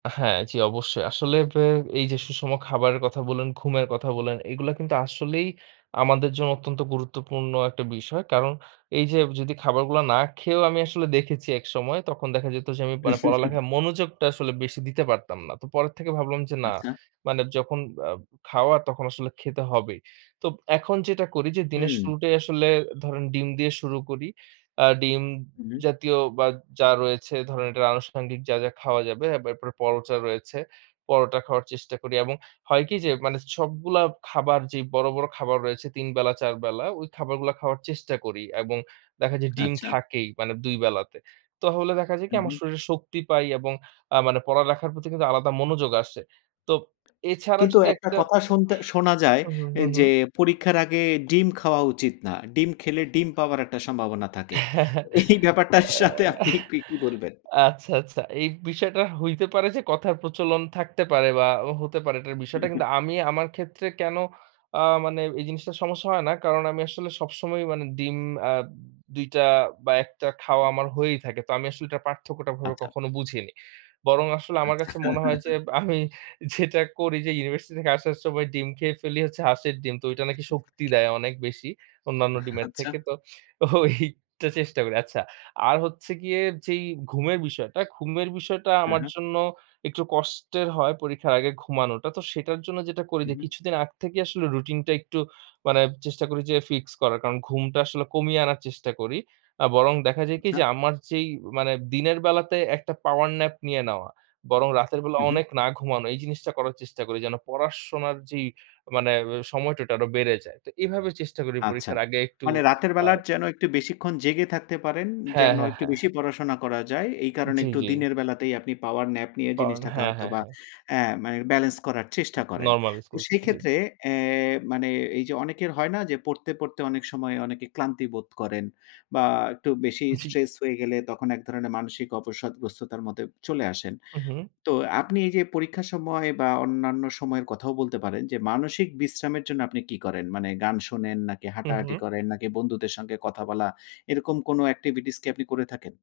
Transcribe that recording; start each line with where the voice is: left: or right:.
right: হ্যাঁ, জি, অবশ্যই। আসলে আ এই যে সুষম খাবারের কথা বললেন, ঘুমের কথা বললেন এগুলা কিন্তু আসলেই আমাদের জন্য অত্যন্ত গুরুত্বপূর্ণ একটা বিষয়। কারণ এই যে যদি খাবারগুলা না খেয়েও আমি আসলে দেখেছি একসময় তখন দেখা যেত যে, আমি মানে পড়ালেখার মনোযোগটা আসলে বেশি দিতে পারতাম না। তো পরের থেকে ভাবলাম যে না।
left: আচ্ছা।
right: মানে যখন আ খাওয়া তখন আসলে খেতে হবেই। তো এখন যেটা করি যে দিনের
left: হুম।
right: শুরুটাই আসলে ধরেন ডিম দিয়ে শুরু করি। আ ডিম
left: হুম।
right: জাতীয় বা যা রয়েছে ধরেন এটা আনুষাঙ্গিক যা, যা খাওয়া যাবে এরপরে পরোটা রয়েছে। পরোটা খাওয়ার চেষ্টা করি এবং হয় কি যে মানে সবগুলা খাবার যেই বড়, বড় খাবার রয়েছে ৩ তিন বেলা ৪ বেলা ওই খাবারগুলা খাওয়ার চেষ্টা করি এবং দেখা যায় ডিম
left: আচ্ছা।
right: থাকেই মানে ২ বেলাতে। তাহলে দেখা যায় কি
left: হু,
right: আমার
left: হু।
right: শরীরে শক্তি পাই এবং আ মানে পড়ালেখার প্রতি কিন্তু আলাদা মনোযোগ আসে। তো এছাড়া
left: কিন্তু
right: যদি
left: একটা
right: একটা।
left: কথা শুনতে শোনা যায়
right: হুম, হুম, হুম,
left: যে,
right: হুম।
left: পরীক্ষার আগে ডিম খাওয়া উচিত না। ডিম খেলে ডিম পাওয়ার একটা সম্ভাবনা থাকে।
right: আ
left: এই ব্যাপারটার সাথে আপনি কি বলবেন?
right: আচ্ছা, আচ্ছা। এই বিষয়টা হইতে পারে যে কথার প্রচলন থাকতে পারে বা হতে পারে এটার বিষয়টা কিন্তু আমি আমার ক্ষেত্রে কেন আ মানে এই জিনিসটার সমস্যা হয় না। কারণ আমি আসলে সবসময় মানে ডিম আ ২ টা বা ১ টা খাওয়া আমার হয়েই থাকে। তো আমি আসলে এটার পার্থক্যটাভাবে
left: আচ্ছা।
right: কখনো বুঝিনি। বরং আসলে আমার
left: আচ্ছা।
right: কাছে মনে হয় যে, আমি যেটা করি যে ইউনিভার্সিটি থেকে আসার সময় ডিম খেয়ে ফেলি হচ্ছে হাঁসের ডিম। তো ঐটা নাকি শক্তি দেয় অনেক বেশি। অন্যান্য ডিমের
left: আচ্ছা।
right: থেকে। তো তো এইটা চেষ্টা করি। আচ্ছা। আর হচ্ছে গিয়ে যেই ঘুমের বিষয়টা, ঘুমের বিষয়টা
left: হ্যাঁ,
right: আমার
left: হ্যাঁ।
right: জন্য একটু কষ্টের হয় পরীক্ষার আগে ঘুমানোটা। তো সেটার জন্য যেটা করি
left: হু,
right: যে,
left: হু।
right: কিছুদিন আগ থেকেই আসলে রুটিন টা একটু মানে চেষ্টা করি যে ফিক্স করার। কারণ ঘুমটা আসলে কমিয়ে আনার চেষ্টা করি। আ বরং দেখা যায় কি
left: আচ্ছা।
right: যে, আমার যেই মানে দিনের বেলাতে একটা পাওয়ার ন্যাপ নিয়ে নেওয়া, বরং রাতের বেলা
left: হু, হু।
right: অনেক না ঘুমানো এই জিনিসটা করার চেষ্টা করি, যেন পড়াশোনার যেই মানে সময়টা আরো বেড়ে যায়। তো এভাবে চেষ্টা করি
left: আচ্ছা।
right: পরীক্ষার আগে একটু
left: মানে রাতের
right: আ
left: বেলার যেন একটু বেশিক্ষণ জেগে থাকতে পারেন,
right: হ্যাঁ,
left: যেন
right: হ্যাঁ,
left: একটু
right: হ্যাঁ।
left: বেশি পড়াশোনা করা যায়। এই কারণে
right: জি,
left: একটু
right: জি।
left: দিনের বেলাতেই আপনি পাওয়ার ন্যাপ নিয়ে
right: কারণ।
left: জিনিসটাকে
right: হ্যাঁ,
left: হয়তো
right: হ্যাঁ,
left: বা
right: হ্যাঁ।
left: আ মানে বেলেন্স করার চেষ্টা করেন।
right: নরমালাইজ
left: তো
right: করছি। জি।
left: সেক্ষেত্রে আ মানে এই যে অনেকের হয় না যে, পড়তে, পড়তে অনেক সময় অনেকে ক্লান্তি বোধ করেন বা একটু বেশি
right: জি।
left: স্ট্রেস হয়ে গেলে তখন এক ধরনের মানসিক অবসাদগ্রস্ততার মতো চলে আসেন।
right: হু, হু।
left: তো আপনি এই যে পরীক্ষার সময় বা অন্যান্য সময়ের কথাও বলতে পারেন। যে মানসিক বিশ্রামের জন্য আপনি কি করেন? মানে গান শোনেন নাকি
right: হু,
left: হাঁটাহাঁটি
right: হু।
left: করেন? নাকি বন্ধুদের সাথে কথা বলা, এরকম কোনো এক্টিভিটিস কি আপনি করে থাকেন?